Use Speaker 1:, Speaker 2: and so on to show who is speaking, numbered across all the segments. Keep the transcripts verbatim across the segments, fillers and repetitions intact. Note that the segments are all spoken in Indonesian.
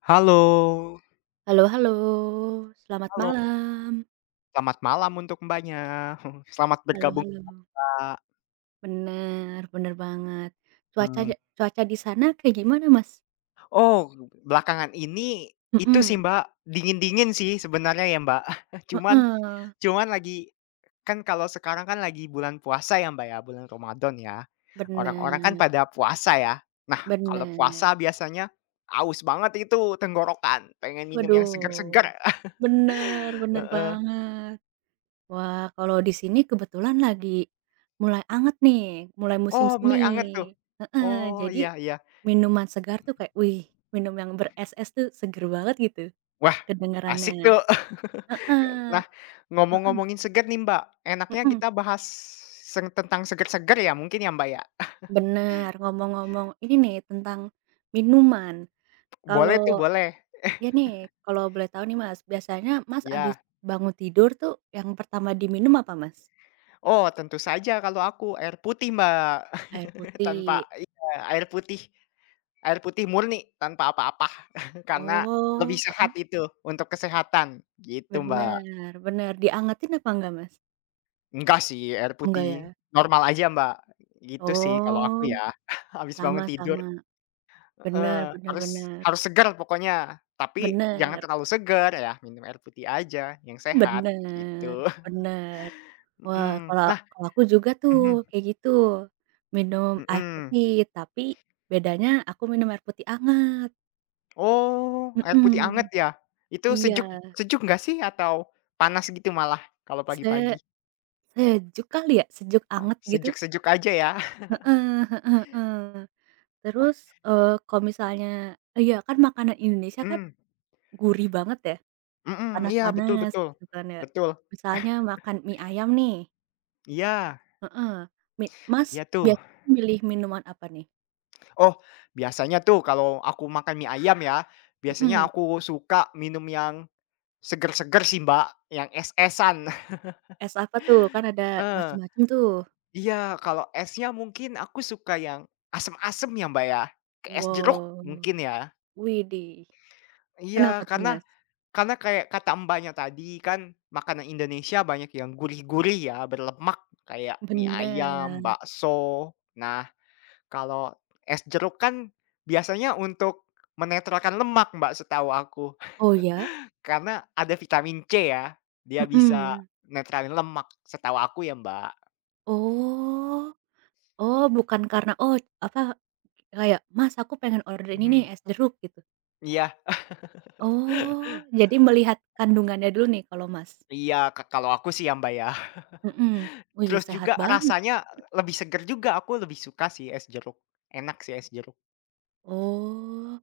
Speaker 1: Halo
Speaker 2: Halo halo, selamat
Speaker 1: halo,
Speaker 2: malam.
Speaker 1: selamat malam untuk Mbaknya. Selamat
Speaker 2: Halo
Speaker 1: bergabung,
Speaker 2: halo.
Speaker 1: Kak.
Speaker 2: Bener, bener banget.
Speaker 1: Mmm,
Speaker 2: Cuacanya cuaca di sana kayak gimana, Mas?
Speaker 1: oh, Belakangan ini itu sih,
Speaker 2: Mhm,
Speaker 1: Mbak, dingin-dingin sih sebenarnya ya, Mbak. Cuman
Speaker 2: heeh,
Speaker 1: cuman lagi kan kalau sekarang kan lagi bulan puasa ya, Mbak, ya, bulan Ramadan ya. Orang-orang kan
Speaker 2: bener
Speaker 1: pada puasa ya. Nah, kalau
Speaker 2: bener.
Speaker 1: puasa biasanya aus banget itu tenggorokan, pengen minum yang segar
Speaker 2: Waduh,
Speaker 1: seger.
Speaker 2: bener bener
Speaker 1: Heeh.
Speaker 2: banget. Wah, kalau di sini kebetulan lagi mulai anget nih, mulai musim
Speaker 1: Oh,
Speaker 2: semi.
Speaker 1: mulai anget tuh.
Speaker 2: Heeh,
Speaker 1: Oh,
Speaker 2: jadi
Speaker 1: iya iya.
Speaker 2: minuman segar tuh kayak, wih, minum yang beres-es tuh seger banget gitu
Speaker 1: Wah,
Speaker 2: kedengerannya.
Speaker 1: asik tuh. Ya,
Speaker 2: Heeh,
Speaker 1: nah,
Speaker 2: heeh.
Speaker 1: ngomong-ngomongin segar nih, Mbak, enaknya
Speaker 2: Mhm,
Speaker 1: kita bahas seng tentang segar seger ya mungkin ya, Mbak, ya?
Speaker 2: bener. Ngomong-ngomong ini nih tentang minuman,
Speaker 1: Boleh tuh,
Speaker 2: kalau
Speaker 1: boleh.
Speaker 2: iya nih, kalau boleh tahu nih, Mas, biasanya Mas abis
Speaker 1: Ya.
Speaker 2: bangun tidur tuh yang pertama diminum apa, Mas?
Speaker 1: Oh, tentu saja kalau aku air putih, Mbak,
Speaker 2: Air putih.
Speaker 1: tanpa iya, air putih, air putih murni tanpa apa-apa, karena lebih
Speaker 2: Oh,
Speaker 1: sehat itu untuk kesehatan, gitu, Mbak.
Speaker 2: bener bener. Diangetin apa enggak, Mas?
Speaker 1: Enggak sih, air
Speaker 2: Oh, enggak
Speaker 1: putih
Speaker 2: ya?
Speaker 1: normal aja, Mbak, gitu sih kalau aku
Speaker 2: Oh,
Speaker 1: ya, habis bangun
Speaker 2: sama
Speaker 1: tidur.
Speaker 2: sama. Bener
Speaker 1: Heeh,
Speaker 2: bener
Speaker 1: harus
Speaker 2: bener.
Speaker 1: harus segar pokoknya, tapi jangan
Speaker 2: Bener.
Speaker 1: terlalu segar ya, minum air putih aja yang sehat
Speaker 2: Bener
Speaker 1: gitu.
Speaker 2: bener. Wah,
Speaker 1: Mhm,
Speaker 2: kalau
Speaker 1: nah,
Speaker 2: kalau aku juga tuh
Speaker 1: mhm,
Speaker 2: kayak gitu, minum air
Speaker 1: mhm.
Speaker 2: putih, tapi bedanya aku minum air putih anget,
Speaker 1: Oh, air putih
Speaker 2: mhm,
Speaker 1: anget ya? Itu sejuk,
Speaker 2: iya,
Speaker 1: sejuk nggak sih, atau panas gitu malah kalau pagi-pagi?
Speaker 2: se sejuk kali ya, sejuk
Speaker 1: Oh,
Speaker 2: anget gitu,
Speaker 1: sejuk-sejuk aja ya?
Speaker 2: heeh heeh heeh.
Speaker 1: Wah,
Speaker 2: Terus, eee, kalau misalnya iya kan makanan Indonesia kan
Speaker 1: mhm,
Speaker 2: gurih banget ya,
Speaker 1: mhm, iya betul
Speaker 2: panas-panas
Speaker 1: betul,
Speaker 2: gitu kan ya.
Speaker 1: betul.
Speaker 2: Misalnya makan mie ayam nih
Speaker 1: Iya
Speaker 2: heeh, mi Mas
Speaker 1: iya tuh.
Speaker 2: biasanya milih minuman apa nih?
Speaker 1: Oh, biasanya tuh kalau aku makan mie ayam ya, biasanya
Speaker 2: Mhm.
Speaker 1: aku suka minum yang seger-seger sih, Mbak, yang es-esan.
Speaker 2: Es apa tuh? Kan ada
Speaker 1: Heeh,
Speaker 2: macem-macem tuh.
Speaker 1: iya, kalau esnya mungkin aku suka yang asem-asem ya, Mbak, ya, kayak es jeruk
Speaker 2: Wow,
Speaker 1: mungkin ya.
Speaker 2: widih. Kenapa
Speaker 1: Iya,
Speaker 2: tuh,
Speaker 1: karena
Speaker 2: Mas?
Speaker 1: karena kayak kata Mbaknya tadi kan makanan Indonesia banyak yang gurih-gurih ya, berlemak kayak mie ayam,
Speaker 2: Bener.
Speaker 1: bakso. Nah, kalau es jeruk kan biasanya untuk menetralkan lemak, Mbak, setahu aku.
Speaker 2: Oh ya?
Speaker 1: Karena ada vitamin C ya, dia bisa
Speaker 2: Mhm.
Speaker 1: netralin lemak setahu aku ya, Mbak.
Speaker 2: Oh oh bukan karena, oh apa, kayak, "Mas aku pengen order ini nih,
Speaker 1: Mhm.
Speaker 2: es jeruk," gitu?
Speaker 1: Iya
Speaker 2: Oh, jadi melihat kandungannya dulu nih kalau Mas?
Speaker 1: iya, ke kalau aku sih ya, Mbak, ya.
Speaker 2: Mhm. Wih
Speaker 1: Terus
Speaker 2: sehat
Speaker 1: juga
Speaker 2: banget.
Speaker 1: rasanya lebih seger juga, aku lebih suka sih es jeruk. Enak sih es jeruk.
Speaker 2: Oh,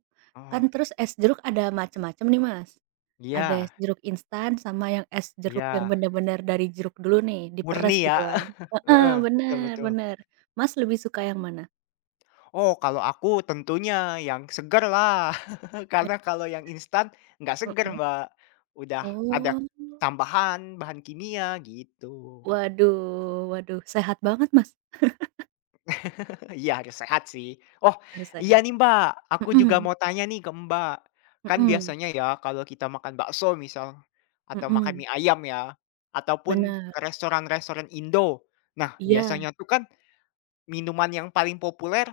Speaker 2: kan
Speaker 1: Oh,
Speaker 2: terus es jeruk ada macem-macem nih, Mas? Ada es
Speaker 1: iya
Speaker 2: jeruk instan sama yang es jeruk yang
Speaker 1: iya,
Speaker 2: bener-bener dari jeruk dulu nih, diperes
Speaker 1: murni ya.
Speaker 2: gitu kan. Nah,
Speaker 1: Heeh, betul
Speaker 2: bener
Speaker 1: betul.
Speaker 2: bener. Mas lebih suka yang mana?
Speaker 1: Oh, kalau aku tentunya yang seger lah, karena kalau yang instan nggak seger,
Speaker 2: Mhm.
Speaker 1: Mbak. Udah ada
Speaker 2: Oh,
Speaker 1: tambahan bahan kimia, gitu.
Speaker 2: waduh waduh, sehat banget Mas,
Speaker 1: Iya, harus sehat sih. Oh,
Speaker 2: harus sehat.
Speaker 1: iya nih, Mbak, aku juga
Speaker 2: Mhm
Speaker 1: mau tanya nih ke Mbak. Kan
Speaker 2: mhm
Speaker 1: biasanya ya kalau kita makan bakso misal, atau makan
Speaker 2: mhm,
Speaker 1: mie ayam ya, ataupun
Speaker 2: bener.
Speaker 1: ke restoran-restoran Indo. Nah,
Speaker 2: Iya,
Speaker 1: biasanya tuh kan minuman yang paling populer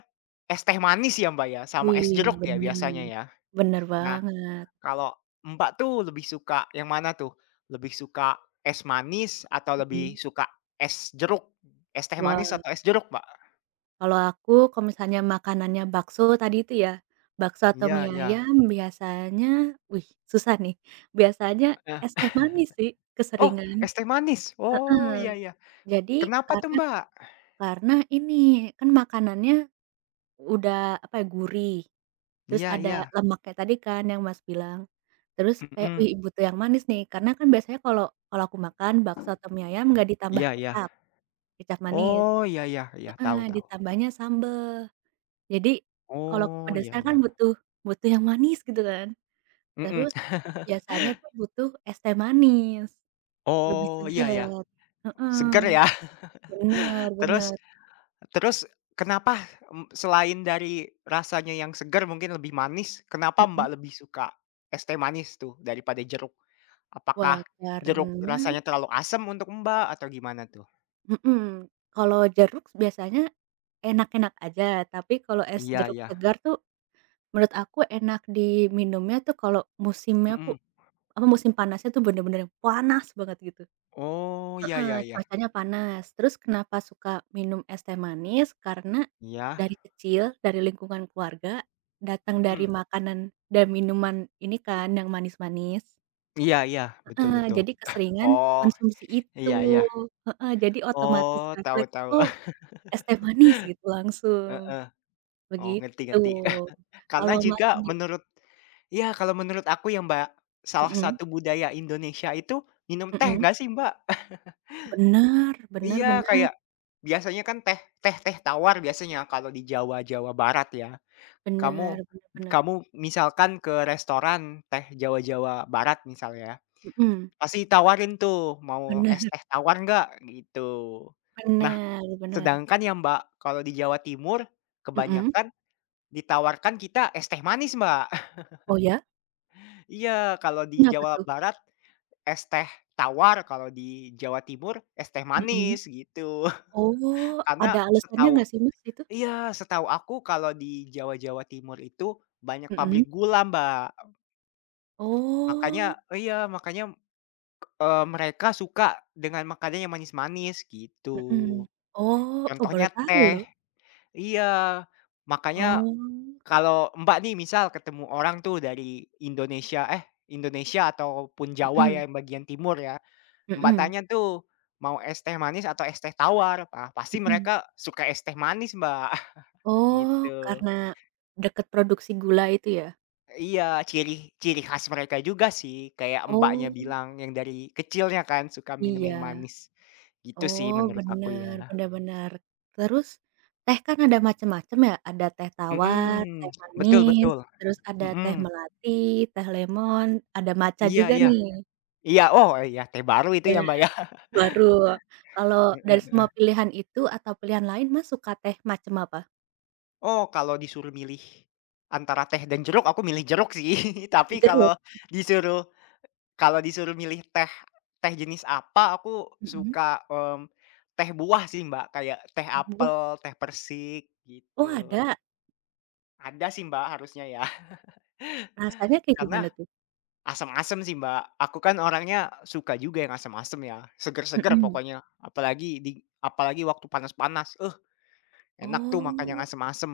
Speaker 1: es teh manis ya, Mbak, ya, sama es
Speaker 2: wih,
Speaker 1: jeruk ya
Speaker 2: bener.
Speaker 1: biasanya ya.
Speaker 2: Bener
Speaker 1: Nah,
Speaker 2: banget,
Speaker 1: kalau Mbak tuh lebih suka yang mana tuh? Lebih suka es manis atau lebih
Speaker 2: mhm.
Speaker 1: suka es jeruk? Es teh
Speaker 2: Wah.
Speaker 1: manis atau es jeruk, Mbak?
Speaker 2: Kalau aku kalau misalnya makanannya bakso tadi itu ya, bakso atau
Speaker 1: Iya
Speaker 2: mie
Speaker 1: iya.
Speaker 2: ayam biasanya wih susah nih, biasanya es teh manis sih
Speaker 1: Oh,
Speaker 2: keseringan,
Speaker 1: es teh manis? Oh,
Speaker 2: heeh.
Speaker 1: iya iya.
Speaker 2: Jadi
Speaker 1: Kenapa tuh,
Speaker 2: karena
Speaker 1: Mbak?
Speaker 2: karena ini kan makanannya udah apa ya, gurih, terus
Speaker 1: Iya
Speaker 2: ada
Speaker 1: iya.
Speaker 2: lemaknya tadi kan yang Mas bilang, terus kayak, "Wih
Speaker 1: Mhm.
Speaker 2: butuh yang manis nih," karena kan biasanya kalau kalau aku makan bakso atau mie ayam nggak ditambah
Speaker 1: Iya iya.
Speaker 2: kecap, kecap manis,
Speaker 1: Oh, iya iya iya,
Speaker 2: heeh,
Speaker 1: tahu tahu.
Speaker 2: ditambahnya sambel. Jadi, kalau
Speaker 1: Oh, iya
Speaker 2: kepedesan kan
Speaker 1: iya.
Speaker 2: butuh butuh yang manis gitu kan.
Speaker 1: Mhm.
Speaker 2: Terus biasanya tuh butuh es teh manis, lebih
Speaker 1: Oh, iya iya.
Speaker 2: seger. Heeh,
Speaker 1: Seger ya.
Speaker 2: bener
Speaker 1: Terus
Speaker 2: bener,
Speaker 1: terus kenapa, mmm, selain dari rasanya yang seger mungkin lebih manis, kenapa
Speaker 2: mhm.
Speaker 1: Mbak lebih suka es teh manis tuh daripada jeruk?
Speaker 2: Wah,
Speaker 1: Apakah jeruk
Speaker 2: karena
Speaker 1: rasanya terlalu asam untuk Mbak atau gimana tuh?
Speaker 2: mhm, kalau jeruk biasanya enak-enak aja, tapi kalau es
Speaker 1: Iya
Speaker 2: jeruk
Speaker 1: iya.
Speaker 2: segar tuh menurut aku enak diminumnya tuh kalau musimnya pu
Speaker 1: Mhm.
Speaker 2: apa, musim panasnya tuh bener-bener panas banget gitu.
Speaker 1: Oh, iya iya
Speaker 2: Heeh,
Speaker 1: iya.
Speaker 2: cuacanya panas. Terus kenapa suka minum es teh manis, karena
Speaker 1: Iya.
Speaker 2: dari kecil, dari lingkungan keluarga, datang dari
Speaker 1: Mhm.
Speaker 2: makanan dan minuman ini kan yang manis-manis.
Speaker 1: Iya iya, betul
Speaker 2: Heeh,
Speaker 1: betul.
Speaker 2: jadi keseringan
Speaker 1: Oh,
Speaker 2: konsumsi itu.
Speaker 1: iya iya.
Speaker 2: Heeh, jadi otomatis
Speaker 1: Oh, tahu
Speaker 2: refleks,
Speaker 1: tahu.
Speaker 2: "Oh, es teh manis," gitu langsung,
Speaker 1: Heeh. Oh, ngerti
Speaker 2: begitu.
Speaker 1: ngerti. Karena
Speaker 2: Kalau Mas
Speaker 1: juga
Speaker 2: sendi
Speaker 1: menurut ya, kalau menurut aku ya, Mbak, salah
Speaker 2: mhm
Speaker 1: satu budaya Indonesia itu minum teh
Speaker 2: mhm.
Speaker 1: nggak sih, Mbak?
Speaker 2: Bener bener
Speaker 1: Iya,
Speaker 2: bener.
Speaker 1: kayak biasanya kan teh teh teh tawar biasanya kalau di Jawa, Jawa Barat ya.
Speaker 2: Bener
Speaker 1: Kamu
Speaker 2: bener bener.
Speaker 1: kamu misalkan ke restoran teh Jawa, Jawa Barat misalnya
Speaker 2: Mhm.
Speaker 1: pasti tawarin tuh, "Mau es
Speaker 2: Bener
Speaker 1: teh tawar nggak?" Gitu.
Speaker 2: bener bener.
Speaker 1: Sedangkan ya, Mbak, kalau di Jawa Timur
Speaker 2: Mhm.
Speaker 1: kebanyakan ditawarkan kita es teh manis, Mbak.
Speaker 2: Oh, ya?
Speaker 1: Iya, kalau di
Speaker 2: Kenapa
Speaker 1: Jawa
Speaker 2: tuh?
Speaker 1: Barat es teh tawar, kalau di Jawa Timur es teh
Speaker 2: Mhm.
Speaker 1: manis gitu.
Speaker 2: Oh,
Speaker 1: Karena
Speaker 2: ada alasannya
Speaker 1: setahu
Speaker 2: nggak sih, Mas, itu?
Speaker 1: iya, setahu aku kalau di Jawa-Jawa Timur itu banyak
Speaker 2: Mhm.
Speaker 1: pabrik gula, Mbak. Makanya
Speaker 2: Oh,
Speaker 1: iya, makanya, eee, mereka suka dengan makanan yang manis-manis gitu.
Speaker 2: mhm. Oh oh, baru
Speaker 1: Contohnya
Speaker 2: tahu
Speaker 1: teh.
Speaker 2: loh.
Speaker 1: Iya, makanya,
Speaker 2: Oh,
Speaker 1: kalau Mbak nih misal ketemu orang tuh dari Indonesia eh, Indonesia ataupun Jawa
Speaker 2: mhm
Speaker 1: ya yang bagian timur ya, Mbak
Speaker 2: mhm
Speaker 1: tanya tuh, mau es teh manis atau es teh tawar? Ah, pasti
Speaker 2: mhm.
Speaker 1: mereka suka es teh manis, Mbak,
Speaker 2: Oh,
Speaker 1: gitu.
Speaker 2: karena dekat produksi gula itu ya?
Speaker 1: Iya, ciri ciri khas mereka juga sih, kayak Mbaknya
Speaker 2: Oh,
Speaker 1: bilang yang dari kecilnya kan suka minum yang
Speaker 2: iya.
Speaker 1: manis, gitu sih
Speaker 2: Oh,
Speaker 1: menurut aku ya.
Speaker 2: bener bener bener. Terus teh kan ada macem-macem ya, ada teh tawar, teh
Speaker 1: Mhm, betul
Speaker 2: manis,
Speaker 1: betul,
Speaker 2: terus ada teh
Speaker 1: mhm,
Speaker 2: melati, teh lemon, ada matcha
Speaker 1: iya
Speaker 2: juga
Speaker 1: iya,
Speaker 2: nih.
Speaker 1: iya, oh iya teh baru itu
Speaker 2: Ya.
Speaker 1: ya, Mbak, ya?
Speaker 2: Baru. Kalau dari semua pilihan itu atau pilihan lain, Mas, suka teh macam apa?
Speaker 1: Oh, kalau disuruh milih antara teh dan jeruk, aku milih jeruk sih.
Speaker 2: Pakai
Speaker 1: Tapi
Speaker 2: jeruk.
Speaker 1: kalau disuruh, kalau disuruh milih teh, teh jenis apa, aku
Speaker 2: Mhm.
Speaker 1: suka, mmm, teh buah sih, Mbak, kayak teh
Speaker 2: Teh buah?
Speaker 1: apel, teh persik,
Speaker 2: Oh,
Speaker 1: gitu.
Speaker 2: ada.
Speaker 1: Ada sih, Mbak, harusnya ya,
Speaker 2: Rasanya kayak
Speaker 1: karena
Speaker 2: gimana tuh?
Speaker 1: asam-asam sih, Mbak. Aku kan orangnya suka juga yang asam-asam ya, seger-seger
Speaker 2: Mhm.
Speaker 1: pokoknya, apalagi di apalagi waktu panas-panas, uh, enak tuh makan yang
Speaker 2: Oh,
Speaker 1: asam-asam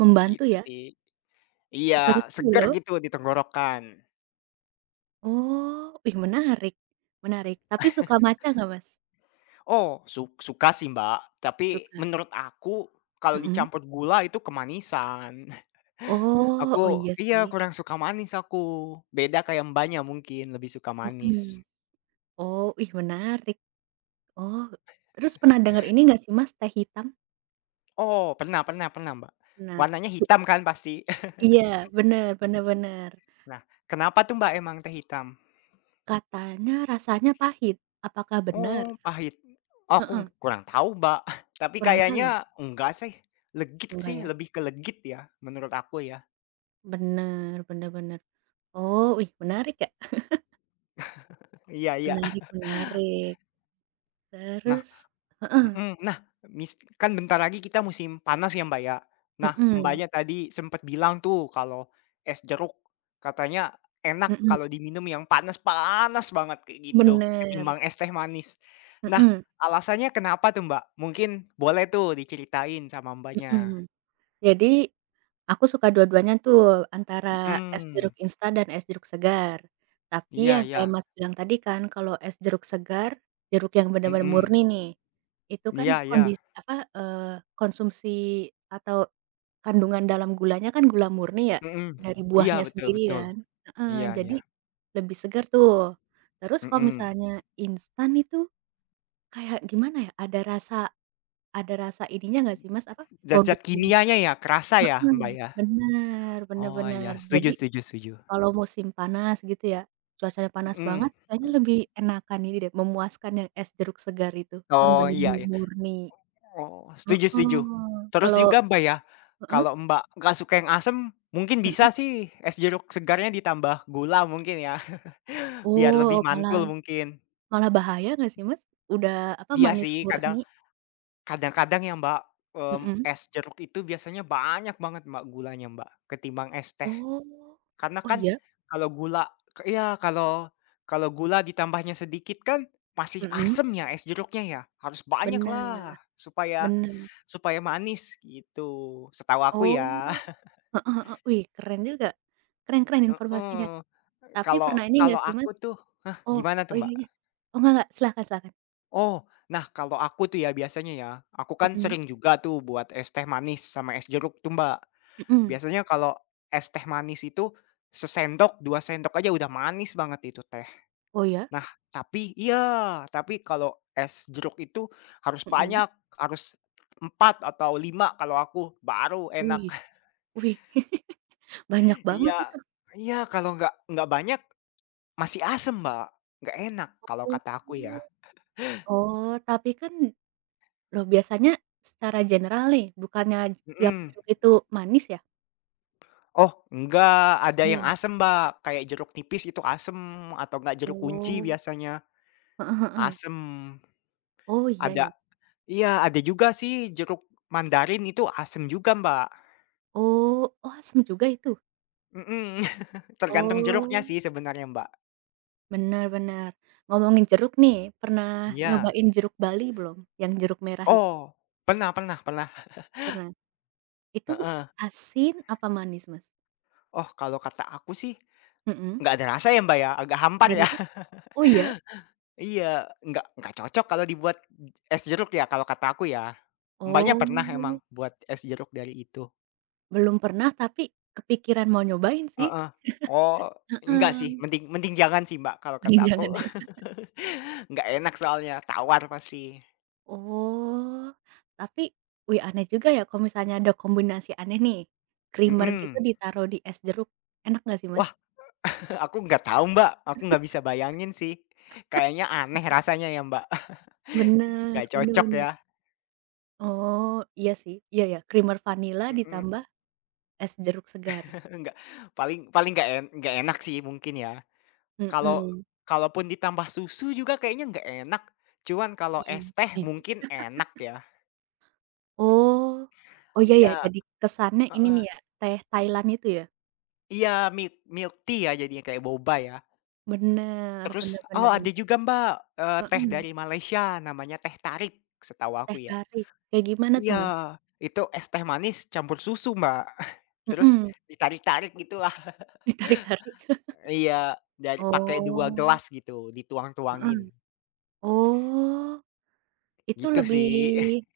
Speaker 2: membantu
Speaker 1: gitu
Speaker 2: ya?
Speaker 1: sih.
Speaker 2: Oh, baru
Speaker 1: Iya,
Speaker 2: tahu
Speaker 1: seger
Speaker 2: loh.
Speaker 1: gitu di tenggorokan.
Speaker 2: Oh, ih menarik, menarik. Tapi suka matcha nggak, Mas?
Speaker 1: Oh, su suka sih, Mbak, tapi
Speaker 2: Suka?
Speaker 1: menurut aku kalau
Speaker 2: Mhm.
Speaker 1: dicampur gula itu kemanisan.
Speaker 2: Oh, oh
Speaker 1: Aku
Speaker 2: iya sih.
Speaker 1: iya, kurang suka manis aku. Beda kayak Mbaknya mungkin lebih suka manis.
Speaker 2: Mhm. Oh, ih menarik. Oh, terus pernah dengar ini nggak sih, Mas, teh hitam?
Speaker 1: Oh, pernah pernah pernah, Mbak.
Speaker 2: Nah,
Speaker 1: Warnanya
Speaker 2: su
Speaker 1: hitam kan pasti.
Speaker 2: iya, bener bener bener.
Speaker 1: Nah, kenapa tuh, Mbak, emang teh hitam?
Speaker 2: Katanya rasanya pahit, apakah benar?
Speaker 1: Oh, pahit. Aku
Speaker 2: Heeh,
Speaker 1: kurang tahu, Mbak, tapi
Speaker 2: kurang tahu ya?
Speaker 1: kayaknya enggak sih, legit
Speaker 2: Enggak
Speaker 1: sih,
Speaker 2: ya?
Speaker 1: lebih ke legit ya menurut aku ya.
Speaker 2: Benar benar-benar. Oh, wih menarik ya?
Speaker 1: Iya iya.
Speaker 2: Menarik menarik.
Speaker 1: Nah.
Speaker 2: Terus
Speaker 1: Mhm. Nah, mis kan bentar lagi kita musim panas ya, Mbak, ya. Nah,
Speaker 2: mhm
Speaker 1: Mbaknya tadi sempet bilang tuh kalau es jeruk katanya enak
Speaker 2: mhm,
Speaker 1: kalau diminum yang panas-panas banget kayak gitu,
Speaker 2: bener,
Speaker 1: ketimbang es teh manis. Nah,
Speaker 2: mhm
Speaker 1: alasannya kenapa tuh, Mbak? Mungkin boleh tuh diceritain sama Mbaknya.
Speaker 2: mhm. Jadi aku suka dua-duanya tuh, antara es jeruk
Speaker 1: Mhm.
Speaker 2: instan dan es jeruk segar. Tapi
Speaker 1: Iya
Speaker 2: yang
Speaker 1: iya.
Speaker 2: kayak Mas bilang tadi kan, kalau es jeruk segar, jeruk yang benar-benar
Speaker 1: Mhm.
Speaker 2: murni nih, itu kan
Speaker 1: Iya iya.
Speaker 2: kondisi apa, eee, konsumsi atau kandungan dalam gulanya kan gula murni ya,
Speaker 1: Mhm.
Speaker 2: dari
Speaker 1: Iya,
Speaker 2: buahnya
Speaker 1: betul
Speaker 2: sendiri
Speaker 1: betul.
Speaker 2: kan heeh,
Speaker 1: Iya
Speaker 2: jadi
Speaker 1: iya.
Speaker 2: lebih segar tuh. Terus kalau
Speaker 1: Mhm.
Speaker 2: misalnya instan itu kayak gimana ya, ada rasa ada rasa ininya nggak sih Mas, apa,
Speaker 1: Zat-zat
Speaker 2: produknya gitu
Speaker 1: kimianya ya kerasa ya,
Speaker 2: heeh,
Speaker 1: Mbak, ya?
Speaker 2: bener bener
Speaker 1: Oh,
Speaker 2: bener.
Speaker 1: iya. Setuju
Speaker 2: Jadi
Speaker 1: setuju setuju.
Speaker 2: kalau musim panas gitu ya, cuacanya panas
Speaker 1: Mhm.
Speaker 2: banget kayaknya lebih enakan ini deh, memuaskan yang es jeruk segar itu, yang
Speaker 1: Oh, iya
Speaker 2: bener-bener
Speaker 1: iya.
Speaker 2: murni
Speaker 1: Oh, setuju setuju.
Speaker 2: heeh,
Speaker 1: Terus
Speaker 2: kalau
Speaker 1: juga Mbak ya,
Speaker 2: heeh?
Speaker 1: kalau Mbak nggak suka yang asem, mungkin
Speaker 2: Mhm?
Speaker 1: bisa sih es jeruk segarnya ditambah gula mungkin ya, biar
Speaker 2: Oh,
Speaker 1: lebih
Speaker 2: malah
Speaker 1: mantul mungkin.
Speaker 2: Malah bahaya nggak sih, Mas? Udah, apa,
Speaker 1: Iya
Speaker 2: manis
Speaker 1: sih,
Speaker 2: murni
Speaker 1: kadang kadang-kadang ya Mbak, mmm,
Speaker 2: mhm.
Speaker 1: es jeruk itu biasanya banyak banget Mbak gulanya Mbak, ketimbang es teh.
Speaker 2: Oh.
Speaker 1: Karena
Speaker 2: Oh,
Speaker 1: kan
Speaker 2: iya?
Speaker 1: kalau gula ke- iya, kalau kalau gula ditambahnya sedikit kan masih
Speaker 2: Mhm.
Speaker 1: asem ya es jeruknya ya, harus banyak
Speaker 2: Bener
Speaker 1: lah supaya,
Speaker 2: bener.
Speaker 1: Supaya manis gitu, setahu aku ya.
Speaker 2: Oh, heeh heeh. Wih, keren juga. Keren keren informasinya.
Speaker 1: Heeh.
Speaker 2: Tapi
Speaker 1: Kalau
Speaker 2: pernah ini nggak
Speaker 1: kalau
Speaker 2: sih,
Speaker 1: aku
Speaker 2: Mas
Speaker 1: tuh
Speaker 2: oh
Speaker 1: gimana tuh,
Speaker 2: oh, iya
Speaker 1: Mbak?
Speaker 2: iya. Oh, nggak nggak, silahkan silahkan.
Speaker 1: Oh, nah kalau aku tuh ya biasanya ya, aku kan
Speaker 2: Mhm
Speaker 1: sering juga tuh buat es teh manis sama es jeruk tuh, Mbak.
Speaker 2: mhm.
Speaker 1: Biasanya kalau es teh manis itu sesendok, dua sendok aja udah manis banget itu teh.
Speaker 2: Oh, ya?
Speaker 1: Nah, tapi iya, tapi kalau es jeruk itu harus
Speaker 2: Mhm.
Speaker 1: banyak, harus empat atau lima kalau aku, baru enak.
Speaker 2: Wih wih, banyak banget
Speaker 1: Iya
Speaker 2: itu.
Speaker 1: iya, kalau nggak nggak banyak masih asem, Mbak, nggak enak kalau
Speaker 2: Oh.
Speaker 1: kata aku ya,
Speaker 2: Oh, tapi kan loh, biasanya secara general nih, bukannya tiap
Speaker 1: mhm.
Speaker 2: jeruk itu manis ya?
Speaker 1: Oh, enggak, ada yang
Speaker 2: Nggak?
Speaker 1: asem, Mbak, kayak jeruk nipis itu asem atau enggak jeruk kunci
Speaker 2: Oh.
Speaker 1: biasanya
Speaker 2: Heeh.
Speaker 1: asem.
Speaker 2: Oh, iya ya.
Speaker 1: Ada iya, ada juga sih jeruk mandarin itu asem juga, Mbak,
Speaker 2: Oh oh, asem juga itu?
Speaker 1: mhm, tergantung jeruknya
Speaker 2: Oh,
Speaker 1: sih sebenarnya, Mbak.
Speaker 2: benar-benar. Ngomongin jeruk nih, pernah
Speaker 1: Iya.
Speaker 2: nyobain jeruk Bali belum? Yang jeruk merah itu?
Speaker 1: Oh, pernah pernah pernah,
Speaker 2: Pernah? Itu
Speaker 1: heeh.
Speaker 2: asin apa manis, Mas?
Speaker 1: Oh, kalau kata aku sih
Speaker 2: Mhm.
Speaker 1: nggak ada rasa ya, Mbak, ya, agak hampar ya.
Speaker 2: Beneran? Oh, iya?
Speaker 1: Iya, nggak nggak cocok kalau dibuat es jeruk ya, kalau kata aku ya. Mbaknya pernah emang
Speaker 2: Oh,
Speaker 1: buat es jeruk dari itu?
Speaker 2: belum pernah tapi kepikiran mau nyobain sih,
Speaker 1: Heeh. Oh, enggak sih,
Speaker 2: heeh,
Speaker 1: mending mending jangan sih, Mbak, kalau
Speaker 2: mending
Speaker 1: kata
Speaker 2: jangan
Speaker 1: aku.
Speaker 2: ya.
Speaker 1: Nggak enak soalnya, tawar pasti.
Speaker 2: Oh, tapi wih aneh juga ya kalau misalnya ada kombinasi aneh nih, creamer gitu
Speaker 1: Mhm.
Speaker 2: ditaruh di es jeruk, enak nggak sih, Mas?
Speaker 1: Wah, aku nggak tahu, Mbak, aku nggak bisa bayangin sih. Kayaknya aneh rasanya ya, Mbak.
Speaker 2: Bener,
Speaker 1: Nggak
Speaker 2: bener
Speaker 1: cocok
Speaker 2: bener.
Speaker 1: ya.
Speaker 2: Oh, iya sih, iya ya, creamer vanila
Speaker 1: Mhm.
Speaker 2: ditambah es jeruk segar,
Speaker 1: Nggak, paling paling nggak en nggak enak sih mungkin ya. Kalau
Speaker 2: mhm,
Speaker 1: Kalaupun ditambah susu juga kayaknya nggak enak, cuman kalau
Speaker 2: ih,
Speaker 1: es teh
Speaker 2: jijik.
Speaker 1: mungkin enak ya.
Speaker 2: Oh, oh iya ya,
Speaker 1: Iya,
Speaker 2: jadi kesannya ini
Speaker 1: heeh.
Speaker 2: nih ya, teh Thailand itu ya?
Speaker 1: Iya, milk milk tea ya jadinya, kayak boba ya.
Speaker 2: Bener
Speaker 1: Terus,
Speaker 2: bener
Speaker 1: oh
Speaker 2: bener bener,
Speaker 1: ada juga Mbak, eee, teh
Speaker 2: mhm,
Speaker 1: dari Malaysia namanya teh tarik, setahu aku
Speaker 2: teh
Speaker 1: ya.
Speaker 2: tarik, kayak gimana tuh,
Speaker 1: Iya.
Speaker 2: Mas?
Speaker 1: Itu es teh manis campur susu Mbak, terus
Speaker 2: Mhm,
Speaker 1: ditarik-tarik gitulah.
Speaker 2: ditarik-tarik.
Speaker 1: Iya, dari pakai dua
Speaker 2: Oh,
Speaker 1: gelas gitu,
Speaker 2: heeh,
Speaker 1: dituang-tuangin,
Speaker 2: oh, itu
Speaker 1: gitu
Speaker 2: lebih
Speaker 1: sih.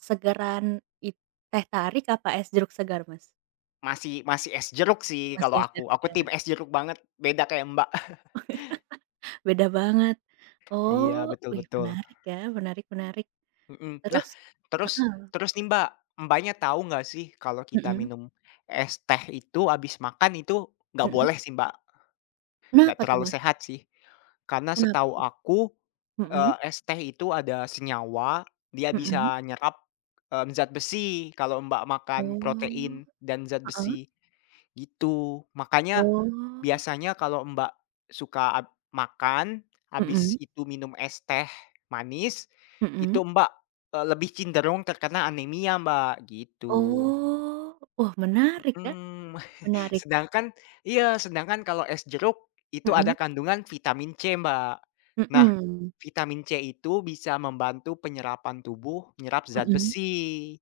Speaker 2: segaran it teh tarik apa es jeruk segar, Mas?
Speaker 1: Masih masih es jeruk sih
Speaker 2: Masih
Speaker 1: kalau
Speaker 2: es
Speaker 1: aku,
Speaker 2: jeruk
Speaker 1: aku
Speaker 2: ya?
Speaker 1: tim es jeruk banget, beda kayak Mbak.
Speaker 2: Beda banget. Oh,
Speaker 1: Iya, betul
Speaker 2: wih
Speaker 1: betul.
Speaker 2: menarik ya, menarik menarik.
Speaker 1: Mhm. Nah,
Speaker 2: Terus
Speaker 1: terus terus nih Mbak, Mbaknya tahu nggak sih kalau kita
Speaker 2: mhm
Speaker 1: minum es teh itu habis makan itu nggak
Speaker 2: mhm,
Speaker 1: boleh sih Mbak, nggak
Speaker 2: kenapa tuh,
Speaker 1: terlalu
Speaker 2: Mas?
Speaker 1: sehat sih. Karena
Speaker 2: Kenapa
Speaker 1: setahu
Speaker 2: tuh?
Speaker 1: aku,
Speaker 2: Mhm
Speaker 1: eee, es teh itu ada senyawa, dia
Speaker 2: mhm.
Speaker 1: bisa nyerap, mmm, zat besi kalau Mbak makan
Speaker 2: Oh,
Speaker 1: protein dan zat
Speaker 2: heeh.
Speaker 1: besi, gitu. Makanya
Speaker 2: Oh,
Speaker 1: biasanya kalau Mbak suka ab makan,
Speaker 2: mhm
Speaker 1: habis itu minum es teh manis,
Speaker 2: mhm.
Speaker 1: itu Mbak, eee, lebih cenderung terkena anemia Mbak, gitu.
Speaker 2: Oh, wah menarik ya,
Speaker 1: Mhm.
Speaker 2: menarik.
Speaker 1: Sedangkan iya, sedangkan kalau es jeruk, itu ada
Speaker 2: Mhm
Speaker 1: kandungan vitamin C Mbak. Nah,
Speaker 2: mhm
Speaker 1: vitamin C itu bisa membantu penyerapan tubuh menyerap zat
Speaker 2: mhm.
Speaker 1: besi,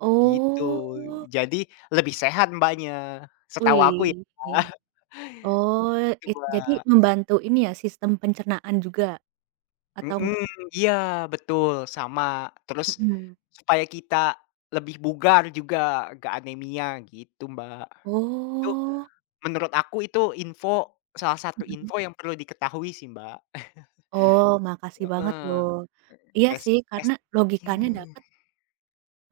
Speaker 2: Oh,
Speaker 1: gitu. Jadi lebih sehat Mbaknya, setahu aku ya,
Speaker 2: wih. Oh, it
Speaker 1: gitu.
Speaker 2: jadi membantu ini ya, sistem pencernaan juga atau
Speaker 1: Mhm,
Speaker 2: enggak?
Speaker 1: iya betul sama, terus
Speaker 2: Mhm.
Speaker 1: supaya kita lebih bugar juga, nggak anemia gitu, Mbak. Itu
Speaker 2: Oh,
Speaker 1: menurut aku itu info salah satu
Speaker 2: mhm.
Speaker 1: info yang perlu diketahui sih, Mbak.
Speaker 2: Oh, makasih banget
Speaker 1: Heeh,
Speaker 2: loh. Iya
Speaker 1: es
Speaker 2: sih,
Speaker 1: es
Speaker 2: karena logikanya
Speaker 1: mhm,
Speaker 2: dapet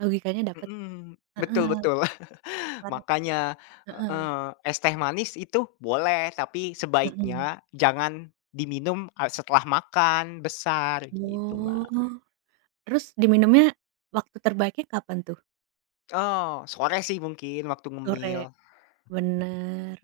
Speaker 2: logikanya dapet.
Speaker 1: mhm, betul
Speaker 2: Heeh,
Speaker 1: betul.
Speaker 2: kar
Speaker 1: Makanya
Speaker 2: heeh,
Speaker 1: heeh, es teh manis itu boleh, tapi
Speaker 2: mhm.
Speaker 1: sebaiknya jangan diminum a setelah makan besar gitu, Mbak.
Speaker 2: Oh, terus diminumnya waktu terbaiknya kapan tuh?
Speaker 1: Oh, sore sih mungkin waktu ngemil.
Speaker 2: Sore? Bener.